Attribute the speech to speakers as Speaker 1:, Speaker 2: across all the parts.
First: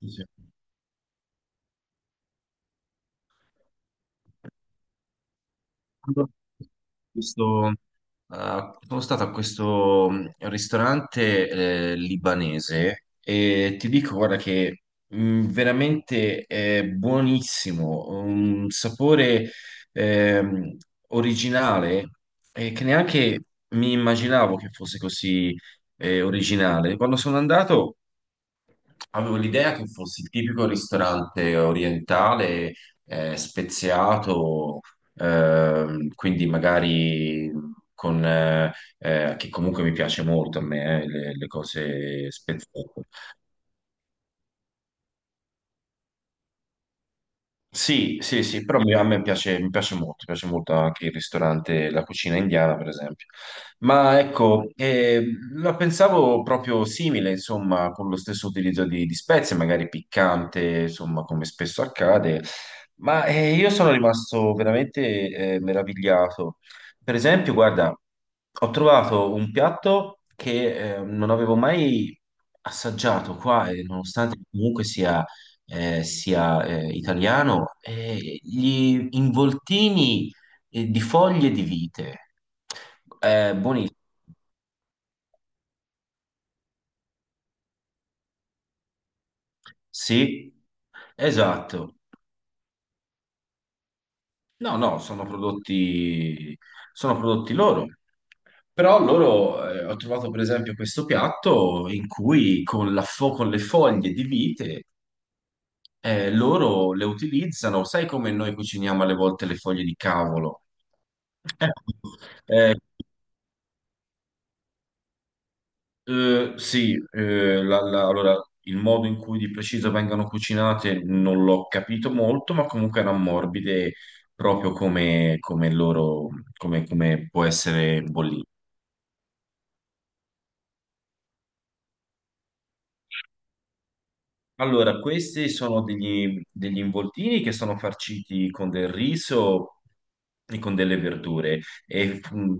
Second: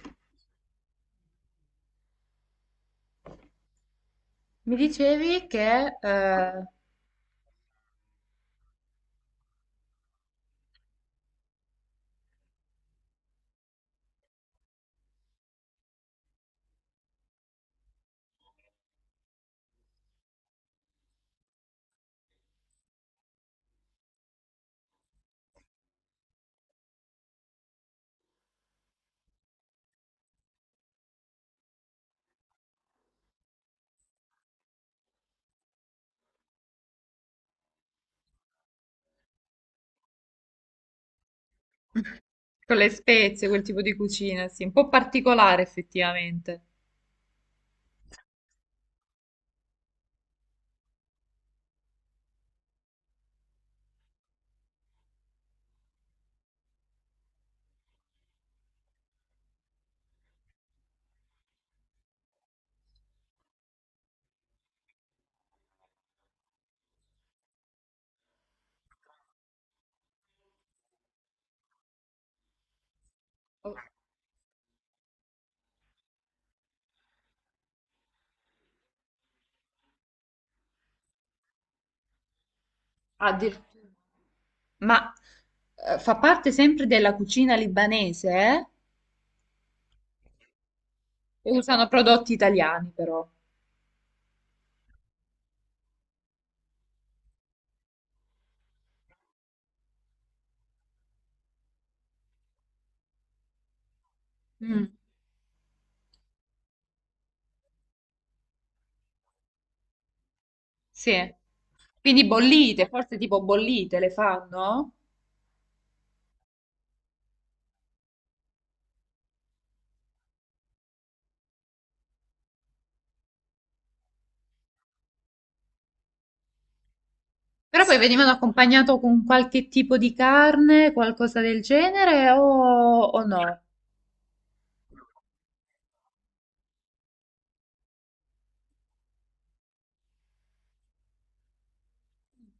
Speaker 1: Sì, sì.
Speaker 2: Mi dicevi che...
Speaker 1: Allora, questo, sono stato a questo ristorante libanese e ti dico, guarda, che veramente è buonissimo, un sapore ehm, originale che neanche mi immaginavo che fosse così originale. Quando sono andato. Avevo l'idea che fosse il tipico ristorante orientale, speziato, quindi magari con, che comunque mi piace molto a me, le cose
Speaker 2: con le
Speaker 1: speziate.
Speaker 2: spezie, quel tipo di cucina, sì, un po' particolare effettivamente.
Speaker 1: Sì, sì, sì, però a me piace, mi piace molto anche il ristorante, la cucina indiana, per esempio. Ma ecco, la pensavo proprio simile, insomma, con lo stesso utilizzo di spezie, magari piccante, insomma, come spesso accade, ma io sono rimasto veramente meravigliato. Per esempio, guarda, ho trovato un piatto che non avevo mai assaggiato qua, e nonostante comunque sia italiano, gli involtini di foglie di vite.
Speaker 2: Addirittura-
Speaker 1: Buonissimo.
Speaker 2: ma fa parte sempre della cucina libanese, eh?
Speaker 1: Sì,
Speaker 2: E usano
Speaker 1: esatto.
Speaker 2: prodotti italiani però.
Speaker 1: No, no, sono prodotti loro. Però loro, ho trovato per esempio questo piatto in cui con le foglie di vite,
Speaker 2: Mm,
Speaker 1: loro le utilizzano, sai come noi cuciniamo alle volte le foglie di cavolo?
Speaker 2: sì. Quindi
Speaker 1: Ecco,
Speaker 2: bollite, forse tipo bollite le fanno?
Speaker 1: eh, sì, allora il modo in cui di preciso vengano cucinate non l'ho capito molto, ma comunque erano morbide proprio come loro, come può
Speaker 2: Però poi
Speaker 1: essere
Speaker 2: venivano
Speaker 1: bollito.
Speaker 2: accompagnato con qualche tipo di carne, qualcosa del genere, o no?
Speaker 1: Allora, questi sono degli involtini che sono farciti con del riso e con delle verdure e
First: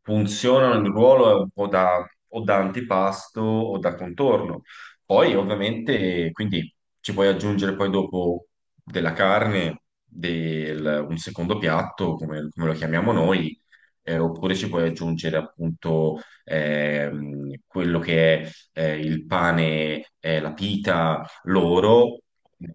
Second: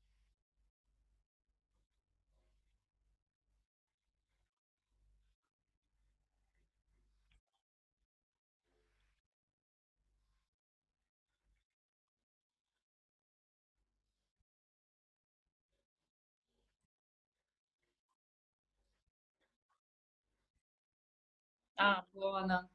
Speaker 1: funzionano il ruolo un po' o da antipasto o da contorno. Poi, ovviamente, quindi ci puoi aggiungere poi dopo della carne, un secondo piatto, come lo chiamiamo noi, oppure ci puoi aggiungere appunto quello che è il pane, la pita
Speaker 2: Ah,
Speaker 1: loro
Speaker 2: buona.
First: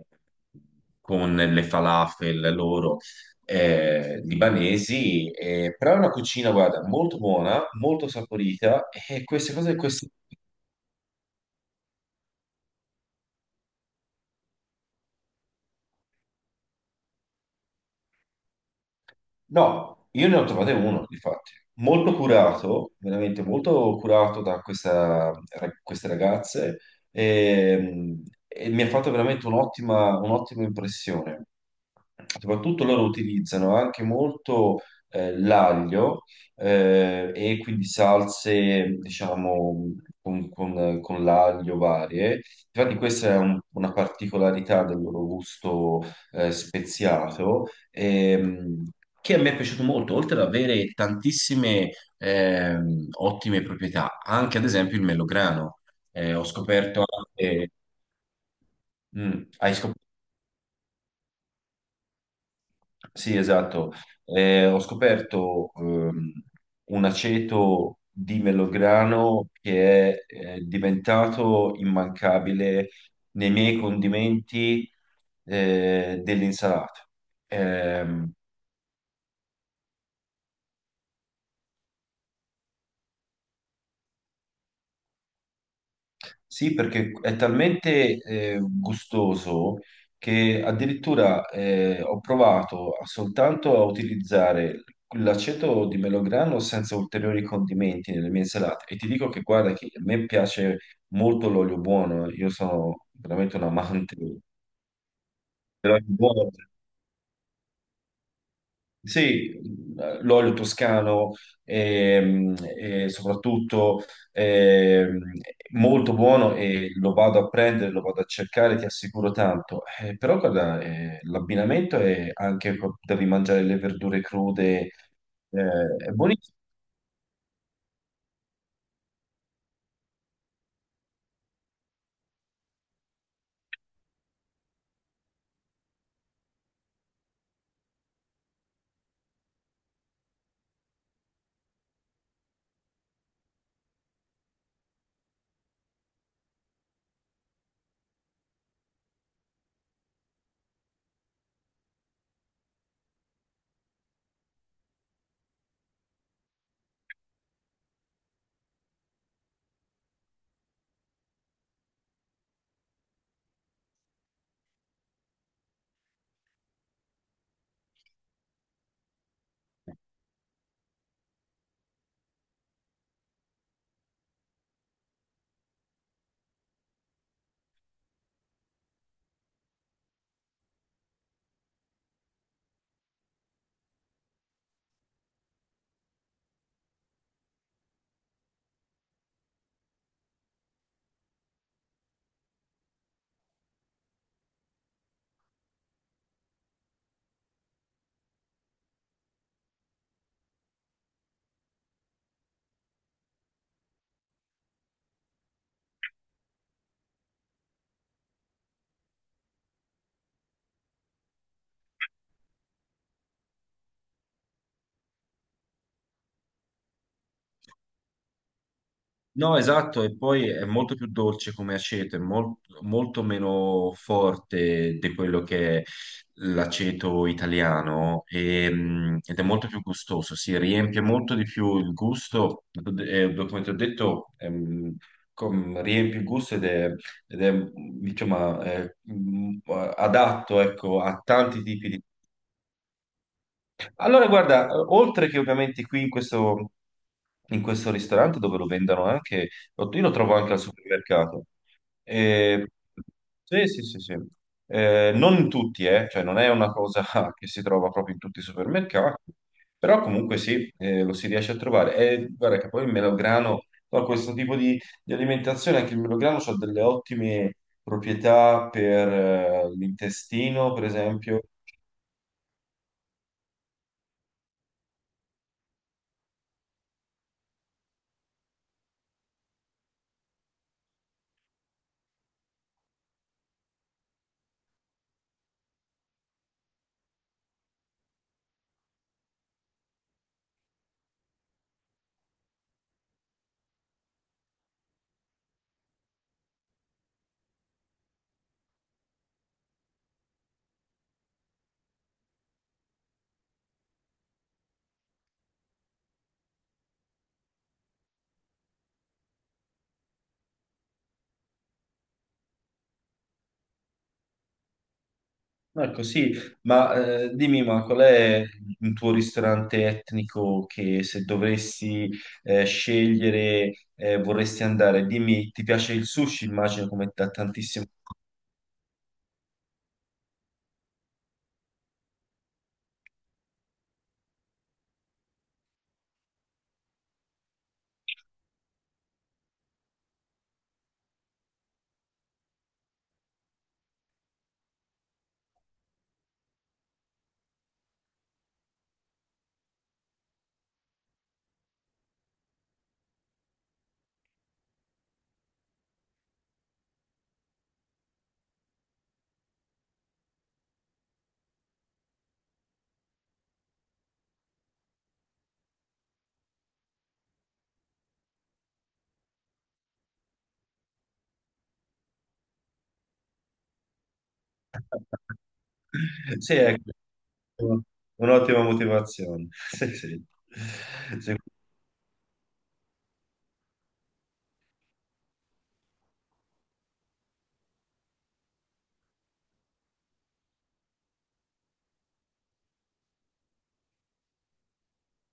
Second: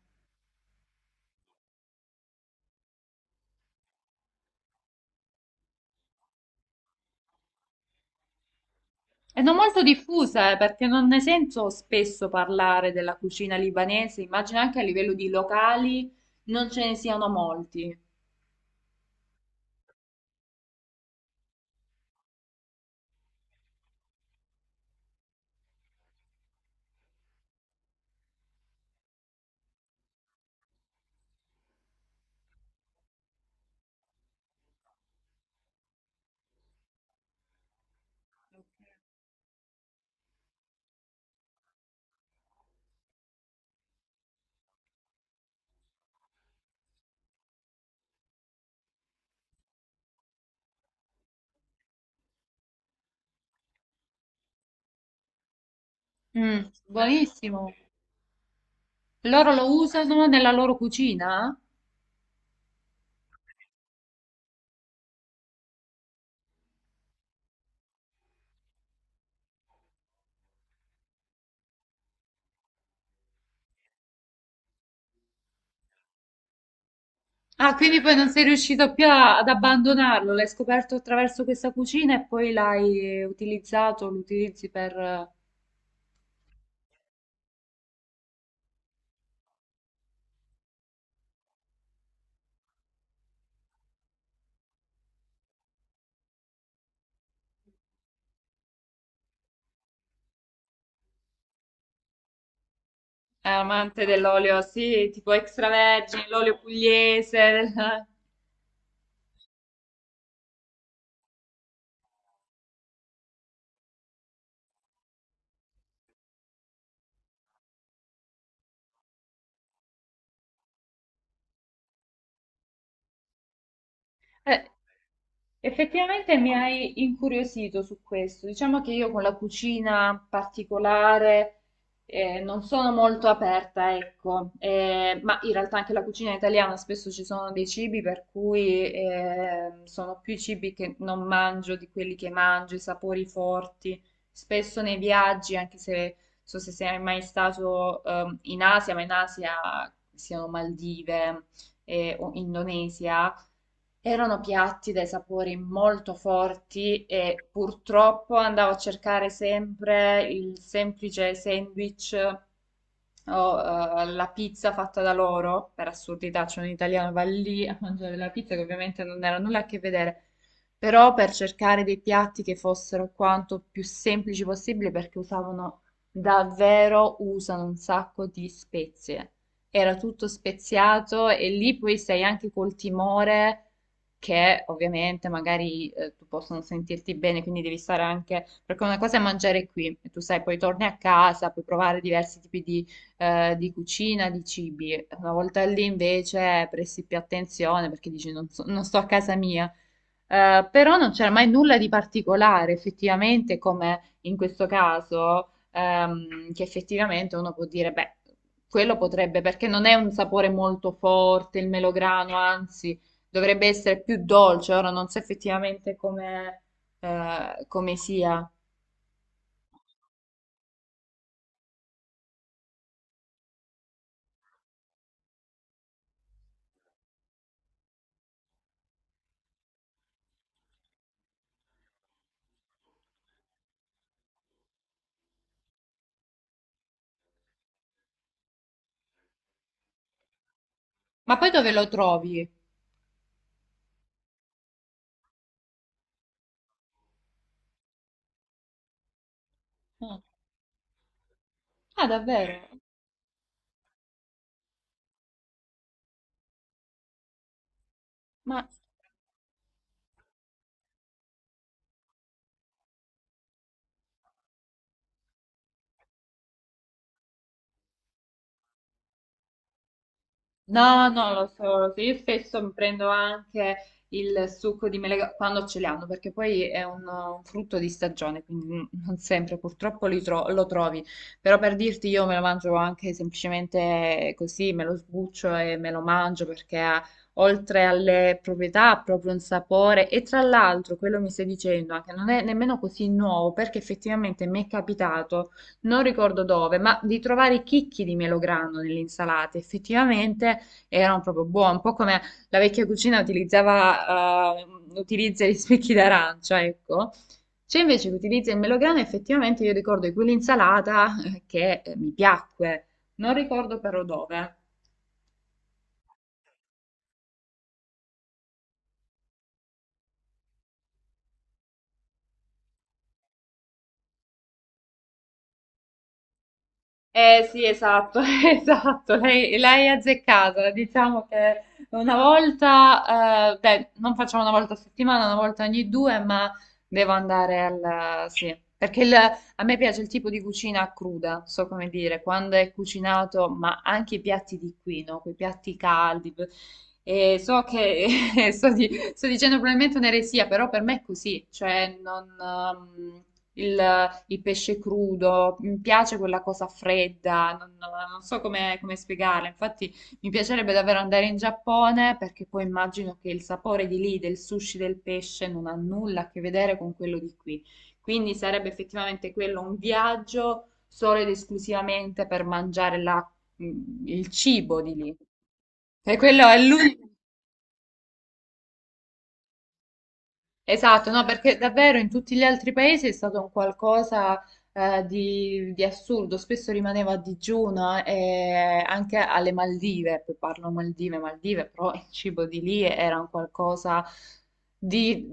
Speaker 1: con le falafel loro libanesi, però è una cucina, guarda, molto buona, molto saporita e
Speaker 2: E
Speaker 1: queste
Speaker 2: non
Speaker 1: cose,
Speaker 2: molto
Speaker 1: queste.
Speaker 2: diffusa, perché non ne sento spesso parlare della cucina libanese, immagino anche a livello di locali non ce ne siano molti.
Speaker 1: No, io ne ho trovate uno, infatti, molto curato, veramente molto curato da queste ragazze e, e mi ha fatto veramente un'ottima impressione. Soprattutto loro utilizzano anche molto l'aglio e quindi salse, diciamo, con l'aglio varie. Infatti questa è una particolarità del loro gusto speziato, che a me è piaciuto molto, oltre ad avere tantissime ottime proprietà, anche ad esempio il melograno. Ho
Speaker 2: Mm,
Speaker 1: scoperto
Speaker 2: buonissimo.
Speaker 1: anche. Mm,
Speaker 2: Loro lo
Speaker 1: hai scoperto.
Speaker 2: usano nella loro cucina?
Speaker 1: Sì, esatto. Ho scoperto un aceto di melograno che è diventato immancabile nei miei condimenti dell'insalata.
Speaker 2: Ah, quindi poi non
Speaker 1: Ehm,
Speaker 2: sei riuscito più a- ad abbandonarlo, l'hai scoperto attraverso questa cucina e poi l'hai utilizzato, lo utilizzi per...
Speaker 1: Sì, perché è talmente gustoso che addirittura ho provato soltanto a utilizzare l'aceto di melograno senza ulteriori condimenti nelle mie insalate. E ti dico che guarda che a me piace molto l'olio buono, io sono veramente un
Speaker 2: amante
Speaker 1: amante
Speaker 2: dell'olio, sì, tipo
Speaker 1: dell'olio
Speaker 2: extravergine,
Speaker 1: buono.
Speaker 2: l'olio pugliese.
Speaker 1: Sì, l'olio toscano e, soprattutto ehm, molto buono e lo vado a prendere, lo vado a cercare, ti assicuro tanto. Però guarda, l'abbinamento è anche, devi mangiare le verdure
Speaker 2: Eh,
Speaker 1: crude, è
Speaker 2: effettivamente mi
Speaker 1: buonissimo.
Speaker 2: hai incuriosito su questo. Diciamo che io con la cucina particolare non sono molto aperta, ecco. Ma in realtà anche la cucina italiana spesso ci sono dei cibi per cui sono più i cibi che non mangio di quelli che mangio, i sapori forti. Spesso nei viaggi, anche se so se sei mai stato in Asia, ma in Asia siano Maldive o Indonesia. Erano piatti dai sapori molto forti e purtroppo andavo a cercare sempre il semplice sandwich, ho la pizza fatta da loro, per assurdità, c'è un italiano va lì a mangiare la pizza che ovviamente non era nulla a che vedere, però per cercare dei piatti che fossero quanto più semplici possibile perché usavano davvero, usano un sacco di spezie. Era tutto speziato e lì poi sei anche col timore che ovviamente magari tu possono sentirti bene, quindi devi stare anche perché una cosa è mangiare qui e tu sai, poi torni a casa, puoi provare diversi tipi di cucina, di cibi. Una volta lì invece presti più attenzione perché dici non, so- non sto a casa mia. Però non c'era mai nulla di particolare, effettivamente, come in questo caso, che effettivamente uno può dire, beh, quello potrebbe, perché non è un sapore molto forte, il melograno, anzi, dovrebbe essere più dolce. Ora non so effettivamente come, come sia.
Speaker 1: No, esatto, e poi è molto più dolce come aceto, è molto meno forte di quello che è l'aceto italiano e, ed è molto più gustoso, si riempie molto di più il gusto, come ti ho detto, riempie il gusto ed è, diciamo, adatto, ecco, a
Speaker 2: Ma poi
Speaker 1: tanti
Speaker 2: dove lo
Speaker 1: tipi di.
Speaker 2: trovi?
Speaker 1: Allora, guarda, oltre che ovviamente qui in questo ristorante dove lo vendono anche, io lo
Speaker 2: Ah,
Speaker 1: trovo anche al supermercato.
Speaker 2: ah, davvero?
Speaker 1: E- sì, sì, sì, sì. Non in tutti, cioè non è una cosa che si trova proprio in tutti i
Speaker 2: Ma
Speaker 1: supermercati, però comunque sì, lo si riesce a trovare. E guarda che poi il melograno, no, questo tipo di alimentazione, anche il melograno ha delle ottime proprietà per l'intestino, per
Speaker 2: no, non
Speaker 1: esempio.
Speaker 2: lo so, io spesso mi prendo anche il succo di mele quando ce li hanno, perché poi è un frutto di stagione, quindi non sempre purtroppo li tro- lo trovi, però per dirti io me lo mangio anche semplicemente così, me lo sbuccio e me lo mangio perché ha, oltre alle proprietà ha proprio un sapore e tra l'altro quello mi stai dicendo anche non è nemmeno così nuovo perché effettivamente mi è capitato non ricordo dove, ma di trovare i chicchi di melograno nell'insalata. Effettivamente erano proprio buone, un po' come la vecchia cucina utilizzava, utilizza gli spicchi d'arancia, ecco. C'è invece che utilizza il melograno, effettivamente io ricordo di quell'insalata che mi piacque, non ricordo però dove.
Speaker 1: Ecco, sì, ma dimmi, ma qual è il tuo ristorante etnico che se dovresti scegliere vorresti andare? Dimmi, ti piace il sushi? Immagino come da
Speaker 2: Eh sì,
Speaker 1: tantissimo.
Speaker 2: esatto, esatto, lei è azzeccata, diciamo che una volta, beh, non facciamo una volta a settimana, una volta ogni due, ma devo andare al... sì, perché il- a me piace il tipo di cucina cruda, so come dire, quando è cucinato, ma anche i piatti di qui, no? Quei piatti caldi, e so che sto, di- sto dicendo probabilmente un'eresia, però per me è così, cioè non... il, il pesce crudo, mi piace quella cosa fredda, non, non so come, come spiegarla. Infatti, mi piacerebbe davvero andare in Giappone perché poi immagino che il sapore di lì, del sushi, del pesce, non ha nulla a che vedere con quello di qui. Quindi sarebbe effettivamente quello un viaggio solo ed esclusivamente per mangiare la- il cibo di lì. E quello
Speaker 1: Sì,
Speaker 2: è
Speaker 1: ecco,
Speaker 2: l'unico.
Speaker 1: un'ottima motivazione. Sì, sì.
Speaker 2: Esatto, no,
Speaker 1: Sì.
Speaker 2: perché davvero in tutti gli altri paesi è stato un qualcosa di assurdo, spesso rimaneva a digiuno e anche alle Maldive, poi parlo Maldive, Maldive, però il cibo di lì era un qualcosa di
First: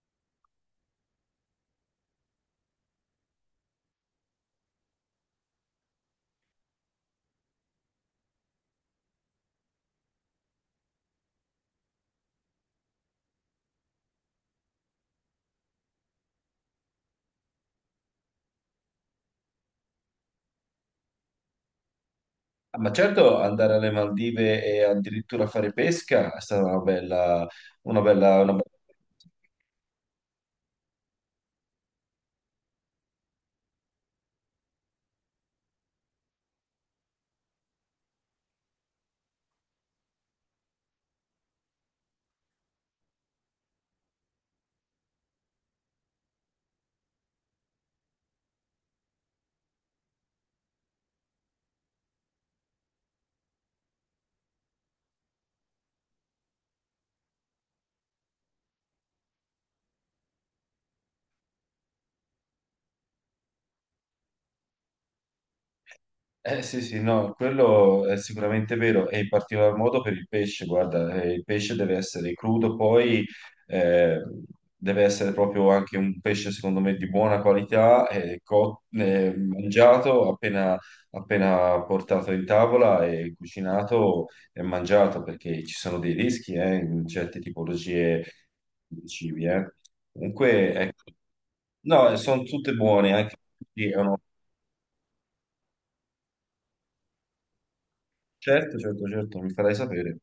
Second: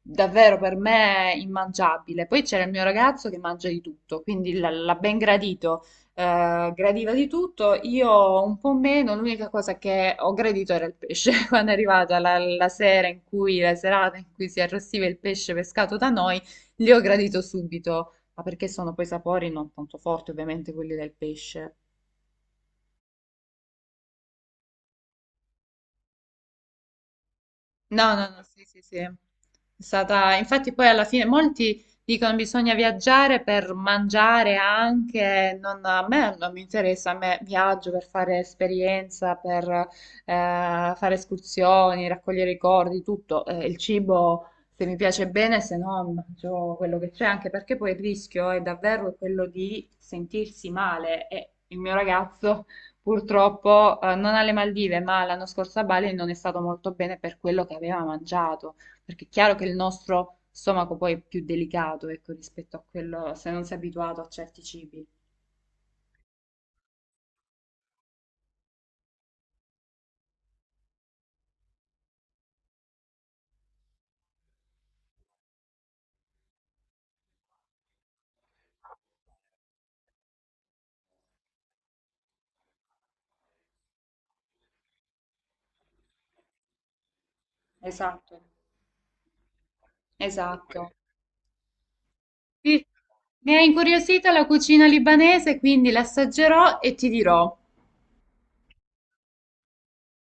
Speaker 2: davvero per me immangiabile. Poi c'era il mio ragazzo che mangia di tutto, quindi l- l'ha ben gradito gradiva di tutto, io un po' meno, l'unica cosa che ho gradito era il pesce. Quando è arrivata la, la sera in cui, la serata in cui si arrostiva il pesce pescato da noi, li ho gradito subito, ma perché sono poi sapori non tanto forti ovviamente quelli del pesce.
Speaker 1: Ah, ma certo, andare alle Maldive e addirittura fare pesca è stata una bella, una
Speaker 2: No, no,
Speaker 1: bella,
Speaker 2: no,
Speaker 1: una bella.
Speaker 2: sì, sì, sì. È stata, infatti poi alla fine molti dicono bisogna viaggiare per mangiare anche, non, a me non mi interessa, a me viaggio per fare esperienza, per fare escursioni, raccogliere ricordi, tutto. Il cibo se mi piace bene, se no mangio quello che c'è, anche perché poi il rischio è davvero quello di sentirsi male e il mio ragazzo... Purtroppo, non alle Maldive, ma l'anno scorso a Bali non è stato molto bene per quello che aveva mangiato, perché è chiaro che il nostro stomaco poi è più delicato, ecco, rispetto a quello se non sei abituato a certi cibi.
Speaker 1: Eh sì, sì, no, quello è sicuramente vero, e in particolar modo per il pesce, guarda, il pesce deve essere crudo, poi eh, deve essere proprio anche un pesce, secondo me, di buona qualità, mangiato appena, appena portato in tavola e cucinato e mangiato, perché ci sono dei rischi in certe tipologie
Speaker 2: Esatto,
Speaker 1: di cibi. Comunque,
Speaker 2: esatto.
Speaker 1: ecco, no, sono tutte
Speaker 2: Sì,
Speaker 1: buone, anche
Speaker 2: mi ha
Speaker 1: sì, è
Speaker 2: incuriosita la cucina libanese, quindi l'assaggerò e ti dirò.
Speaker 1: certo, certo, certo, mi farai sapere.